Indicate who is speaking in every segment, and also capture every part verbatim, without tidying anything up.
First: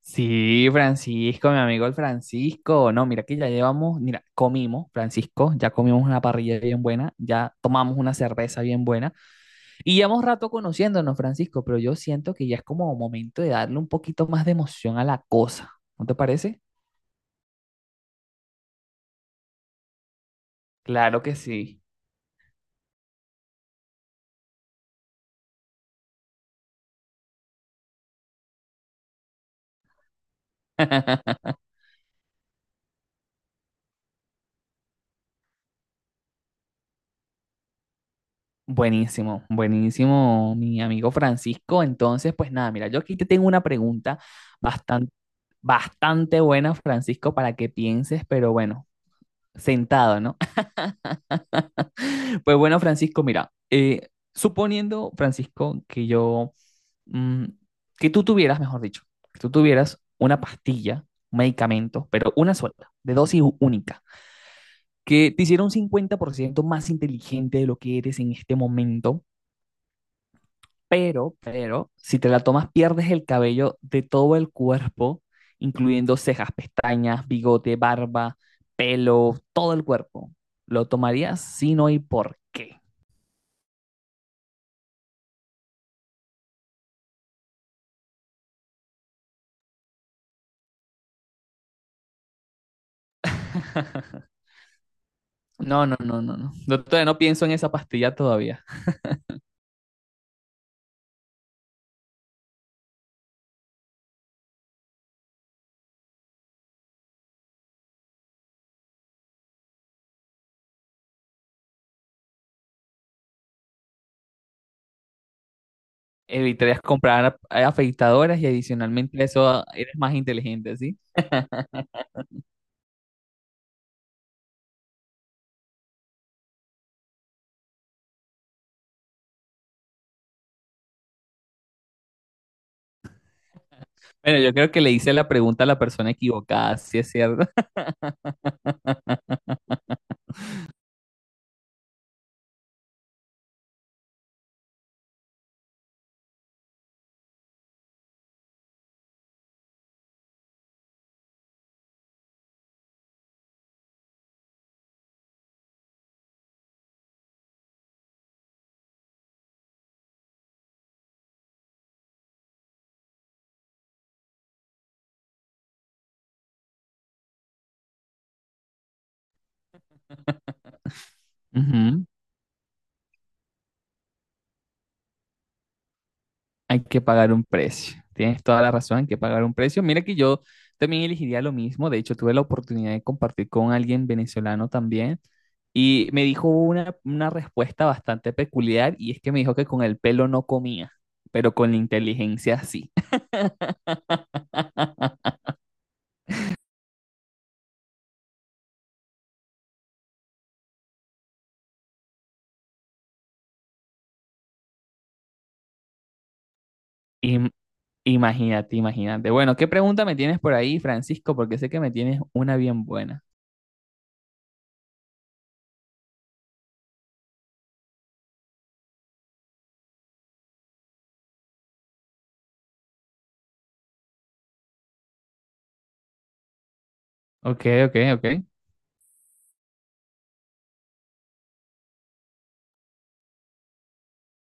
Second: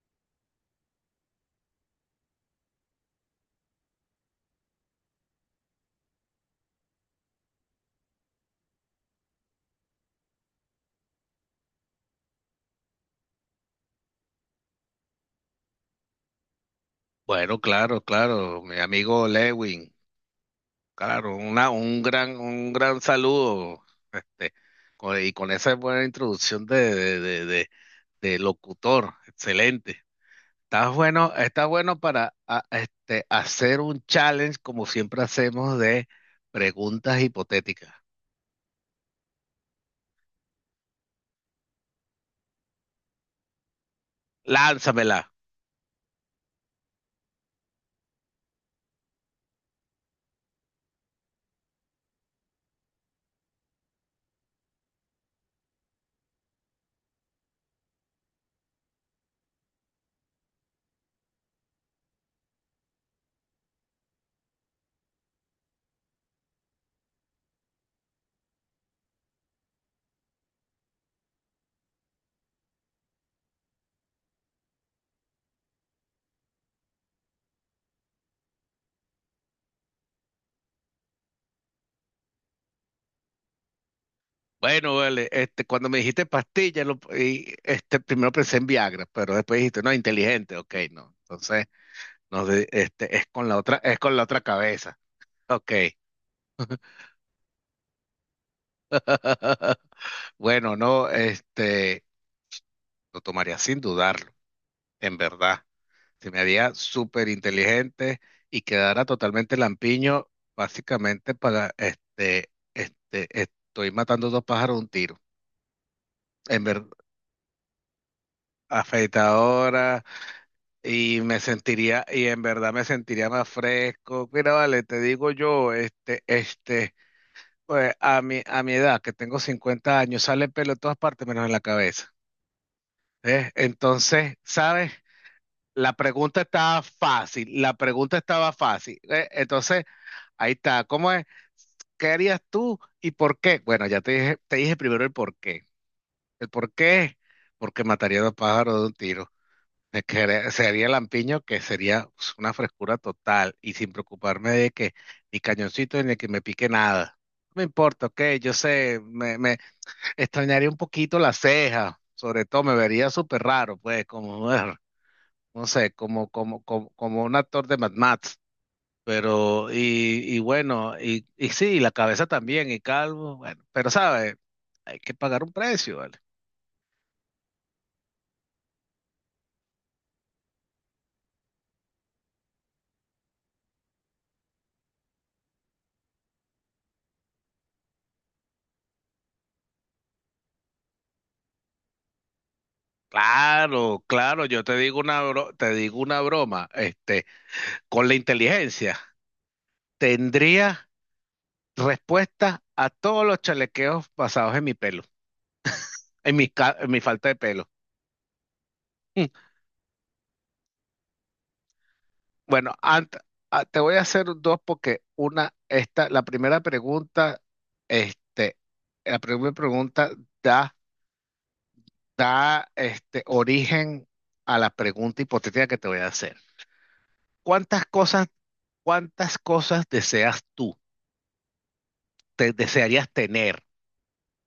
Speaker 1: Sí, Francisco, mi amigo el Francisco. No, mira que ya llevamos, mira, comimos, Francisco, ya comimos una parrilla bien buena, ya tomamos una cerveza bien buena y llevamos rato conociéndonos, Francisco, pero yo siento que ya es como momento de darle un poquito más de emoción a la cosa. ¿No te parece?
Speaker 2: Bueno, claro, claro, mi amigo Lewin,
Speaker 1: Claro
Speaker 2: claro,
Speaker 1: que
Speaker 2: una,
Speaker 1: sí.
Speaker 2: un gran, un gran saludo, este, con- y con esa buena introducción de, de, de, de- de locutor, excelente. Estás bueno, estás bueno para a- este, hacer un challenge como siempre hacemos de preguntas hipotéticas.
Speaker 1: Buenísimo, buenísimo, mi amigo Francisco. Entonces, pues nada, mira, yo aquí te tengo una pregunta bastante,
Speaker 2: Lánzamela.
Speaker 1: bastante buena, Francisco, para que pienses, pero bueno, sentado, ¿no? Pues bueno, Francisco, mira, eh, suponiendo, Francisco, que yo, mm, que tú tuvieras, mejor dicho, que tú tuvieras una pastilla, un medicamento, pero una sola, de dosis u- única, que te hiciera un cincuenta por ciento más inteligente de lo que eres en este momento, pero, pero, si te la tomas, pierdes el cabello de todo el cuerpo, incluyendo cejas, pestañas, bigote, barba, pelo, todo el cuerpo. ¿Lo tomarías? Si no, ¿y por qué?
Speaker 2: Bueno, vale, este, cuando me dijiste pastilla, lo- y, este, primero pensé en Viagra, pero después dijiste, no, inteligente, ok, no. Entonces. No sé, este, es con la otra, es con la otra cabeza. Ok.
Speaker 1: No, no, no, no, no. No, todavía no pienso en esa pastilla todavía.
Speaker 2: Bueno, no, este, lo tomaría sin dudarlo, en verdad. Se me haría súper inteligente y quedara totalmente lampiño, básicamente para, este, este, estoy matando dos pájaros de un tiro. En
Speaker 1: Evitarías
Speaker 2: verdad,
Speaker 1: comprar a- afeitadoras y adicionalmente a eso ah, eres
Speaker 2: afeitadora
Speaker 1: más inteligente, ¿sí?
Speaker 2: y me sentiría, y en verdad me sentiría más fresco. Mira, vale, te digo yo, este, este. Pues a mi, a mi edad, que tengo cincuenta años, sale pelo en todas partes menos en la cabeza. ¿Eh? Entonces,
Speaker 1: Bueno, yo creo que le
Speaker 2: ¿sabes?
Speaker 1: hice la pregunta a la
Speaker 2: La
Speaker 1: persona
Speaker 2: pregunta
Speaker 1: equivocada,
Speaker 2: estaba
Speaker 1: sí es cierto.
Speaker 2: fácil, la pregunta estaba fácil. ¿Eh? Entonces, ahí está. ¿Cómo es? ¿Qué harías tú y por qué? Bueno, ya te dije, te dije primero el por qué. El por qué es porque mataría a dos pájaros de un tiro. Me quedé- Sería lampiño que sería, pues, una frescura total y sin preocuparme de que ni cañoncito ni que me pique nada. No me importa, ok, yo sé, extrañaría un poquito las cejas, sobre todo me vería súper raro, pues, como, er, no sé, como, como, como, como un actor de Mad Max, pero, y, y bueno, y, y sí, la
Speaker 1: Ujú.
Speaker 2: cabeza también, y calvo, bueno, pero sabe, hay que pagar un precio, ¿vale?
Speaker 1: Hay que pagar un precio. Tienes toda la razón, hay que pagar un precio. Mira que yo también elegiría lo mismo. De hecho, tuve la oportunidad de compartir con alguien venezolano también y me dijo una, una respuesta bastante peculiar y es que me dijo que con el pelo no comía, pero con la inteligencia sí.
Speaker 2: Claro, claro, yo te digo una bro- te digo una broma, este, con la inteligencia. Tendría respuesta a todos los chalequeos basados en mi pelo, en mi, ca- en mi falta de
Speaker 1: Y
Speaker 2: pelo.
Speaker 1: Imagínate, imagínate.
Speaker 2: Mm.
Speaker 1: Bueno, ¿qué pregunta me tienes por ahí, Francisco? Porque sé que me tienes una
Speaker 2: Bueno,
Speaker 1: bien
Speaker 2: ant-
Speaker 1: buena.
Speaker 2: ah, te voy a hacer dos porque una, esta, la primera pregunta, este, la primera pregunta da, da, este, origen a la pregunta hipotética que te voy a hacer.
Speaker 1: Ok,
Speaker 2: ¿Cuántas
Speaker 1: ok, ok.
Speaker 2: cosas, ¿cuántas cosas deseas tú, te desearías tener?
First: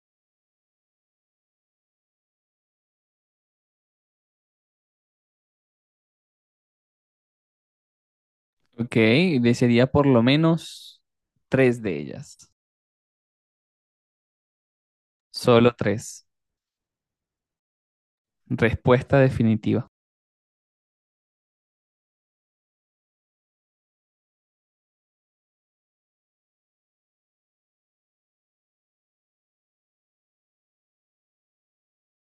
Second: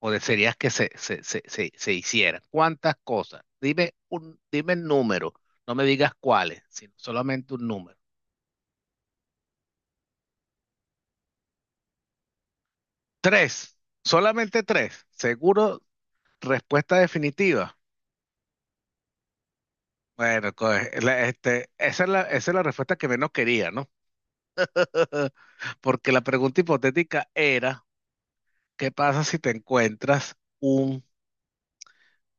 Speaker 2: O de series que se, se, se, se, se hicieran. ¿Cuántas cosas? Dime un, dime el número, no me digas cuáles, sino solamente un número.
Speaker 1: Ok, desearía por lo menos tres de ellas.
Speaker 2: Tres, solamente tres.
Speaker 1: Solo
Speaker 2: Seguro,
Speaker 1: tres.
Speaker 2: respuesta definitiva.
Speaker 1: Respuesta definitiva.
Speaker 2: Bueno, co- la- este, esa es la, esa es la respuesta que menos quería, ¿no? Porque la pregunta hipotética era, ¿qué pasa si te encuentras un,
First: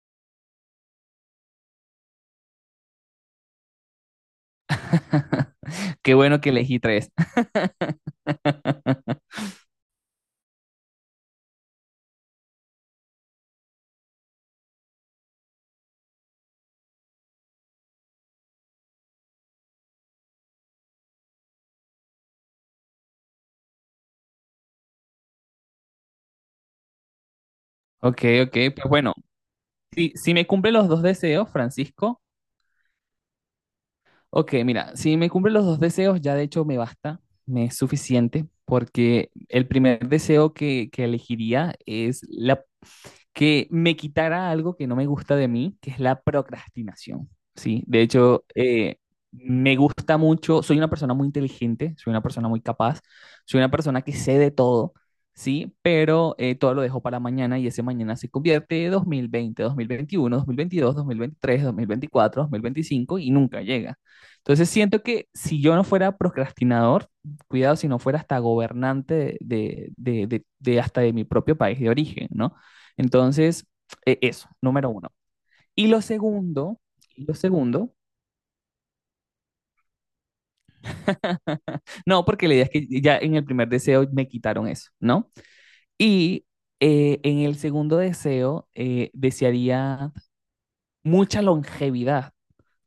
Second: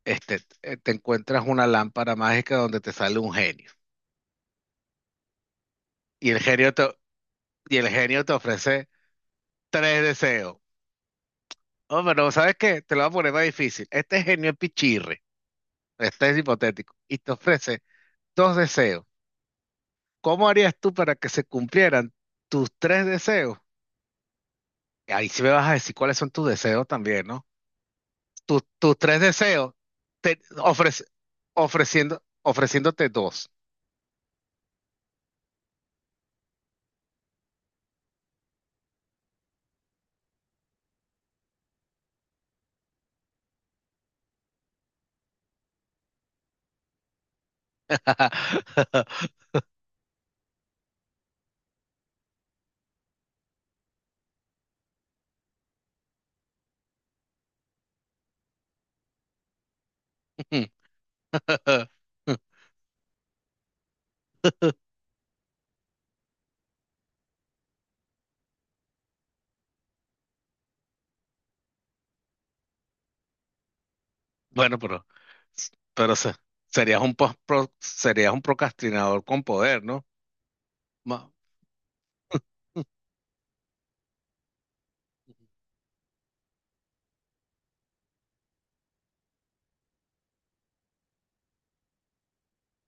Speaker 2: este, eh, te encuentras una lámpara mágica donde te sale un genio?
Speaker 1: Qué
Speaker 2: Y el
Speaker 1: bueno que
Speaker 2: genio
Speaker 1: elegí
Speaker 2: te,
Speaker 1: tres.
Speaker 2: y el genio te ofrece tres deseos. Oh, pero ¿sabes qué? Te lo voy a poner más difícil. Este genio es pichirre, este es hipotético, y te ofrece dos deseos. ¿Cómo harías tú para que se cumplieran tus tres deseos? Ahí sí me vas a decir cuáles son tus deseos también, ¿no?
Speaker 1: Ok, ok,
Speaker 2: Tus,
Speaker 1: pues
Speaker 2: tus
Speaker 1: bueno,
Speaker 2: tres deseos,
Speaker 1: si, si
Speaker 2: te
Speaker 1: me cumple los dos
Speaker 2: ofrece-
Speaker 1: deseos, Francisco,
Speaker 2: ofreciendo, ofreciéndote dos.
Speaker 1: ok, mira, si me cumple los dos deseos, ya de hecho me basta, me es suficiente, porque el primer deseo que, que elegiría es la que me quitara algo que no me gusta de mí, que es la procrastinación, ¿sí? De hecho, eh, me gusta mucho, soy una persona muy inteligente, soy una persona muy capaz, soy una persona que sé de todo, ¿sí? Pero eh, todo lo dejo para mañana y ese mañana se convierte en dos mil veinte, dos mil veintiuno, dos mil veintidós, dos mil veintitrés, dos mil veinticuatro, dos mil veinticinco y nunca llega. Entonces siento que si yo no fuera procrastinador, cuidado si no fuera hasta gobernante de, de, de, de hasta de mi propio país de origen, ¿no? Entonces, eh, eso,
Speaker 2: Bueno,
Speaker 1: número
Speaker 2: pero,
Speaker 1: uno. Y lo
Speaker 2: pero se-
Speaker 1: segundo,
Speaker 2: serías un,
Speaker 1: y lo
Speaker 2: pos- pro-
Speaker 1: segundo,
Speaker 2: serías un procrastinador con poder, ¿no? Ma-
Speaker 1: no, porque la idea es que ya en el primer deseo me quitaron eso, ¿no?
Speaker 2: Ujú.
Speaker 1: Y eh, en el segundo deseo eh, desearía mucha longevidad,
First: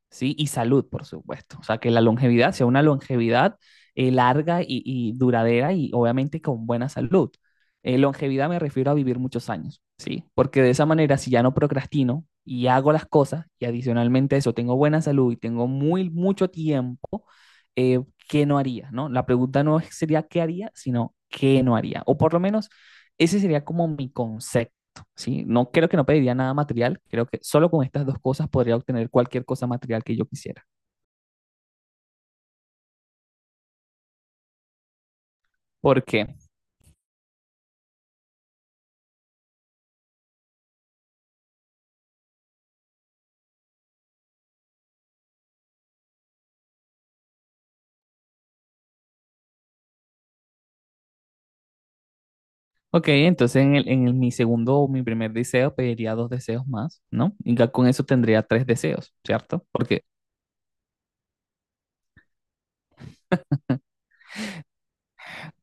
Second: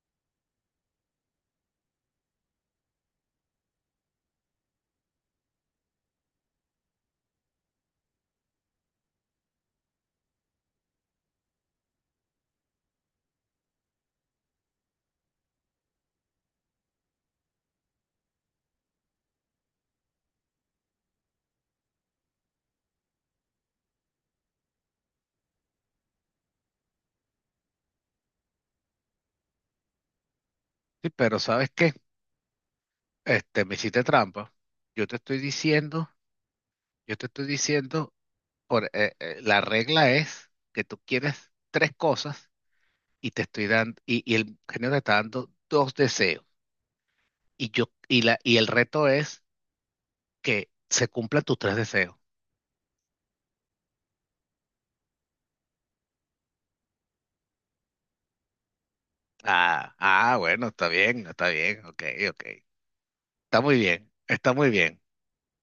Speaker 1: ¿sí? Y salud, por supuesto. O sea, que la longevidad sea una longevidad eh, larga y, y duradera y obviamente con buena salud. Eh, longevidad me refiero a vivir muchos años, ¿sí? Porque de esa manera, si ya no procrastino y hago las cosas y adicionalmente a eso tengo buena salud y tengo muy mucho tiempo, eh, qué no haría, ¿no? La pregunta no sería qué haría, sino qué no haría. O por lo menos ese sería como mi concepto, ¿sí? No creo que no pediría nada material, creo que solo con estas dos cosas podría obtener cualquier cosa material que yo quisiera.
Speaker 2: Sí, pero ¿sabes qué? Este, me hiciste trampa. Yo te estoy
Speaker 1: ¿Por
Speaker 2: diciendo,
Speaker 1: qué?
Speaker 2: yo te estoy diciendo, por, eh, eh, la regla es que tú quieres tres cosas y te estoy dando, y, y el genio te está dando dos deseos. Y yo, y la, y el reto es que se cumplan tus tres deseos.
Speaker 1: Ok, entonces en, el- en el- mi segundo o mi primer deseo pediría dos deseos más, ¿no? Y ya con eso tendría tres deseos, ¿cierto?
Speaker 2: Ah,
Speaker 1: Porque
Speaker 2: ah, bueno, está bien, está bien, ok, ok. Está muy bien, está muy bien.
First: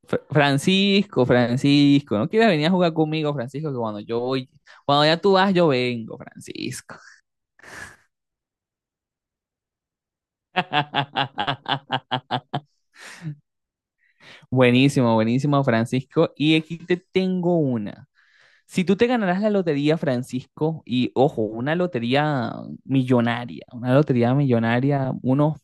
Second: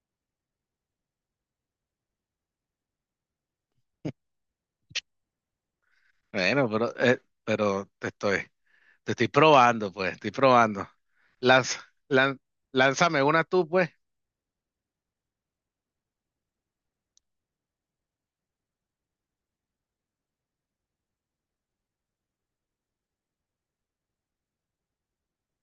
Speaker 1: Fr- Francisco, Francisco, ¿no quieres venir a jugar conmigo, Francisco? Que cuando yo voy, cuando ya tú vas, yo vengo,
Speaker 2: Bueno,
Speaker 1: Francisco.
Speaker 2: pero, eh, pero te estoy, te estoy probando, pues, estoy probando. Lanza, lan- lánzame una tú, pues.
Speaker 1: Buenísimo, buenísimo, Francisco. Y aquí te tengo una. Si tú te ganarás la lotería, Francisco, y ojo, una lotería millonaria, una lotería millonaria, unos,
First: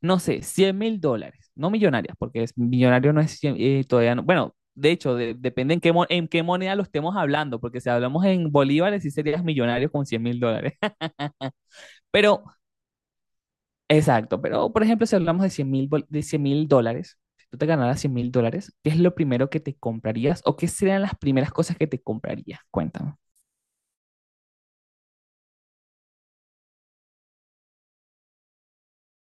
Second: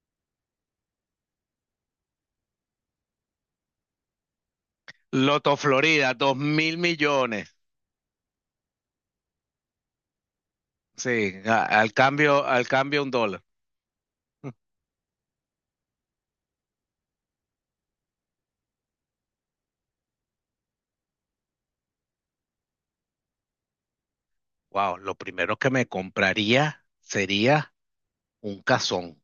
Speaker 1: no sé, cien mil dólares, no millonarias, porque es, millonario no es cien- eh, todavía no. Bueno, de hecho, de-
Speaker 2: Loto
Speaker 1: depende en qué, mo-
Speaker 2: Florida,
Speaker 1: en
Speaker 2: dos
Speaker 1: qué moneda
Speaker 2: mil
Speaker 1: lo estemos
Speaker 2: millones.
Speaker 1: hablando, porque si hablamos en bolívares, sí serías millonario con cien mil dólares.
Speaker 2: Sí, a- al
Speaker 1: Pero
Speaker 2: cambio, al cambio un dólar.
Speaker 1: exacto, pero por ejemplo, si hablamos de cien mil, de cien mil dólares, si tú te ganaras cien mil dólares, ¿qué es lo primero que te comprarías o qué serían las primeras cosas que te comprarías? Cuéntame.
Speaker 2: Wow, lo primero que me compraría sería un cazón.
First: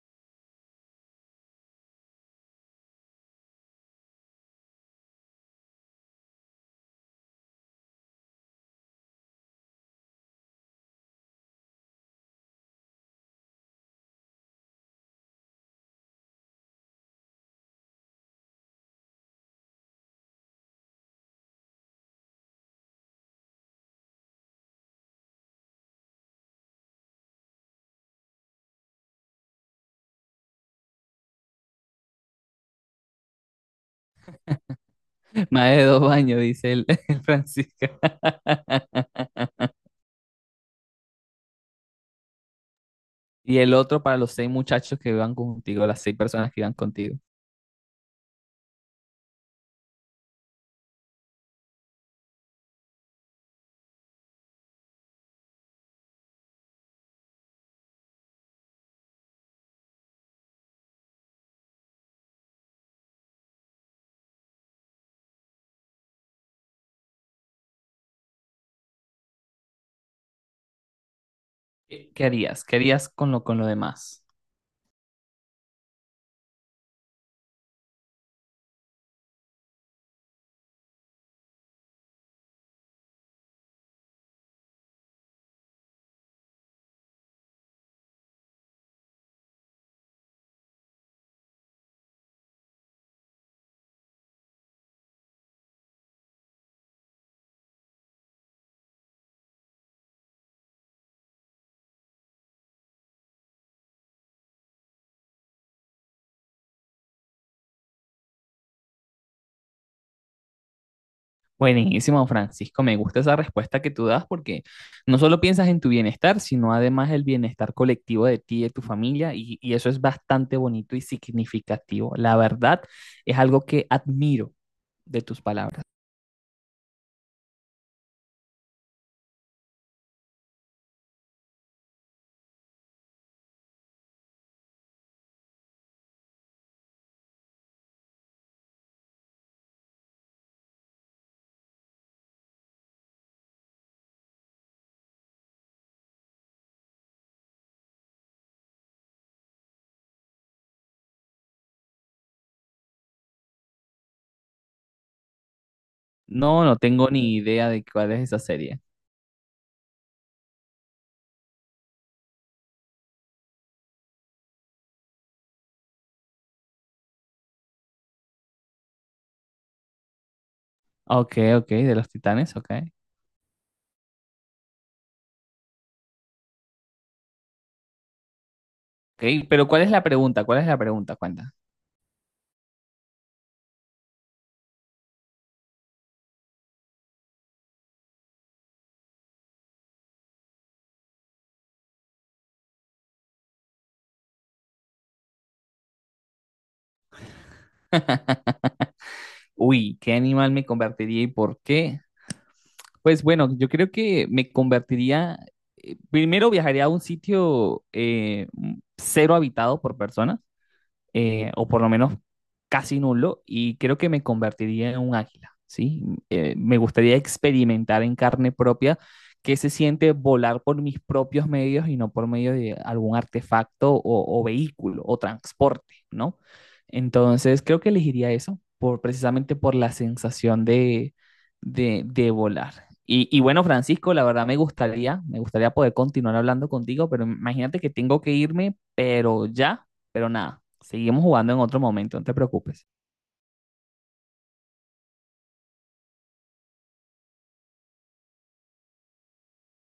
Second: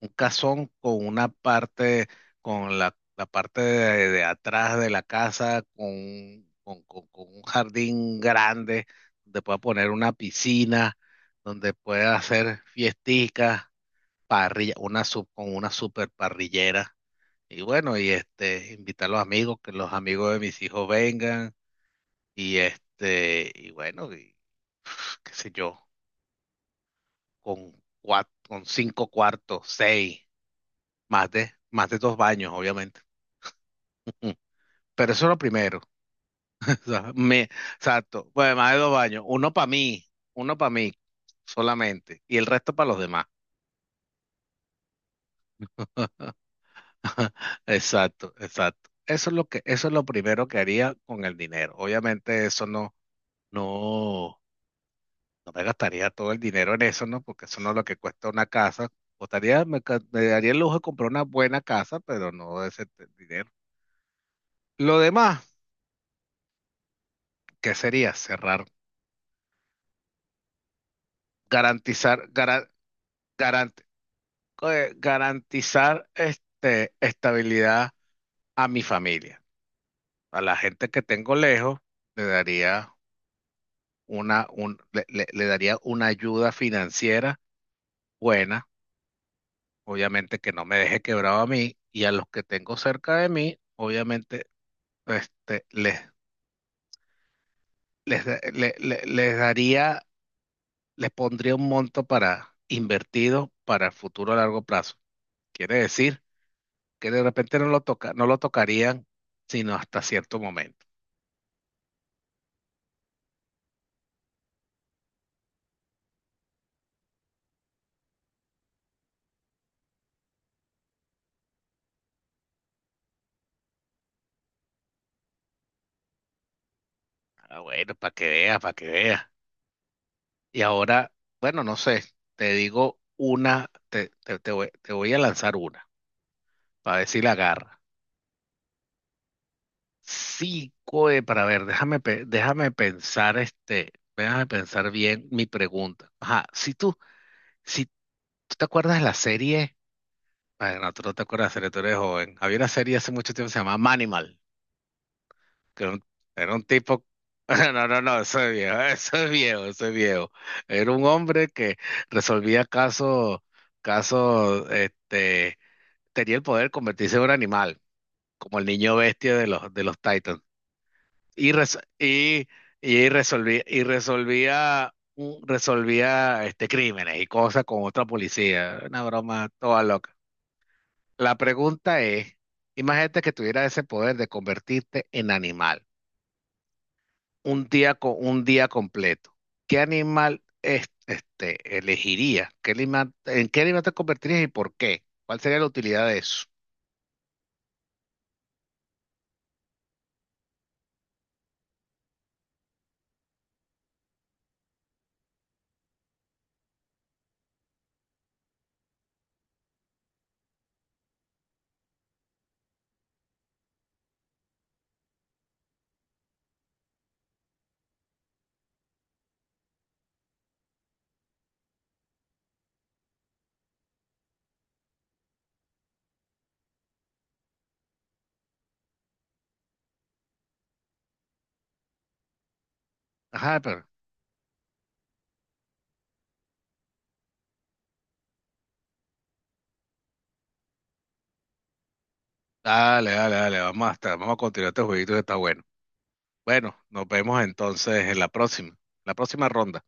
Speaker 2: Un casón con una parte, con la, la parte de, de atrás de la casa, con, un- con, con- con un jardín grande, donde pueda poner una piscina, donde pueda hacer fiesticas, parrilla, una sub, con una super parrillera. Y bueno, y este, invitar a los amigos, que los amigos de mis hijos vengan, y este, y bueno, y qué sé yo, con cuat- con cinco cuartos, seis, más de, más de dos baños, obviamente. Pero eso es lo
Speaker 1: Más
Speaker 2: primero.
Speaker 1: de dos baños, dice el,
Speaker 2: O sea,
Speaker 1: el
Speaker 2: me,
Speaker 1: Francisco.
Speaker 2: exacto. Bueno, además de dos baños. Uno para mí, uno para mí solamente. Y el resto para los demás.
Speaker 1: Y el otro para los seis muchachos que van contigo, las seis personas que van contigo.
Speaker 2: Exacto, exacto. Eso es lo que, eso es lo primero que haría con el dinero. Obviamente eso no, no, no me gastaría todo el dinero en eso, ¿no? Porque eso no es lo que cuesta una casa. Costaría, me, ca- me daría el lujo de comprar una buena casa, pero no de ese t- dinero. Lo demás, ¿qué sería? Cerrar,
Speaker 1: ¿Qué qué
Speaker 2: garantizar,
Speaker 1: harías? ¿Qué harías con lo, con lo demás?
Speaker 2: eh, garantizar este, estabilidad a mi familia. A la gente que tengo lejos, le daría una, un- le, le- le daría una ayuda financiera buena, obviamente que no me deje quebrado a mí, y a los que tengo cerca de mí, obviamente este, les, les, da- le- le- les daría, les pondría un monto para invertido para el futuro a largo plazo. Quiere decir que de repente no lo toca, no lo tocarían sino hasta cierto momento.
Speaker 1: Buenísimo, Francisco. Me gusta esa respuesta que tú das porque no solo piensas en tu bienestar, sino además el bienestar colectivo de ti y de tu familia. Y, y eso es bastante bonito y significativo. La verdad, es algo que admiro de tus palabras.
Speaker 2: Ah, bueno, para que vea, para que vea. Y ahora, bueno, no sé, te digo una, te, te- te voy, te voy a lanzar una, para ver si la agarra. Sí, coe, para ver, déjame, pe- déjame pensar, este, déjame pensar bien mi pregunta. Ajá, si tú, si tú te acuerdas de la serie, bueno, tú no te acuerdas de la serie, tú eres joven. Había una serie hace mucho tiempo que se llamaba Manimal. Que era un, era
Speaker 1: No,
Speaker 2: un
Speaker 1: no
Speaker 2: tipo,
Speaker 1: tengo ni idea de
Speaker 2: no, no,
Speaker 1: cuál
Speaker 2: no,
Speaker 1: es esa
Speaker 2: eso es
Speaker 1: serie.
Speaker 2: viejo, eso es viejo, eso es viejo. Era un hombre que resolvía casos, casos, este, tenía el poder de convertirse en un animal, como el niño bestia de los, de los Titans.
Speaker 1: Ok,
Speaker 2: Y,
Speaker 1: ok,
Speaker 2: res-
Speaker 1: de los
Speaker 2: y,
Speaker 1: Titanes, ok.
Speaker 2: y resolvía, y resolvía, un- resolvía este, crímenes y cosas con otra policía. Una
Speaker 1: Ok,
Speaker 2: broma
Speaker 1: pero ¿cuál
Speaker 2: toda
Speaker 1: es la
Speaker 2: loca.
Speaker 1: pregunta? ¿Cuál es la pregunta?
Speaker 2: La
Speaker 1: Cuenta.
Speaker 2: pregunta es, imagínate que tuviera ese poder de convertirte en animal. Un día, co- un día completo, ¿qué animal es- este, elegirías? ¿Qué animal, en qué animal te convertirías y por qué? ¿Cuál sería la utilidad de eso?
Speaker 1: Uy, ¿qué animal me convertiría y por qué? Pues bueno, yo creo que me convertiría, eh, primero viajaría a un sitio eh, m- cero habitado por personas, eh, o por lo menos casi nulo, y creo que me convertiría en un águila, ¿sí? Eh, me gustaría experimentar en carne propia qué se siente volar por mis propios medios y no por medio de algún artefacto o, o vehículo o transporte, ¿no? Entonces, creo que elegiría eso, por, precisamente por la sensación de, de, de volar. Y, y
Speaker 2: Ajá,
Speaker 1: bueno,
Speaker 2: pero
Speaker 1: Francisco, la verdad me gustaría, me gustaría poder continuar hablando contigo, pero imagínate que tengo que irme, pero ya, pero nada, seguimos jugando en otro momento, no te preocupes.
Speaker 2: dale, dale, dale, vamos a estar, vamos a continuar este jueguito que está bueno. Bueno, nos vemos entonces en la próxima, la próxima ronda.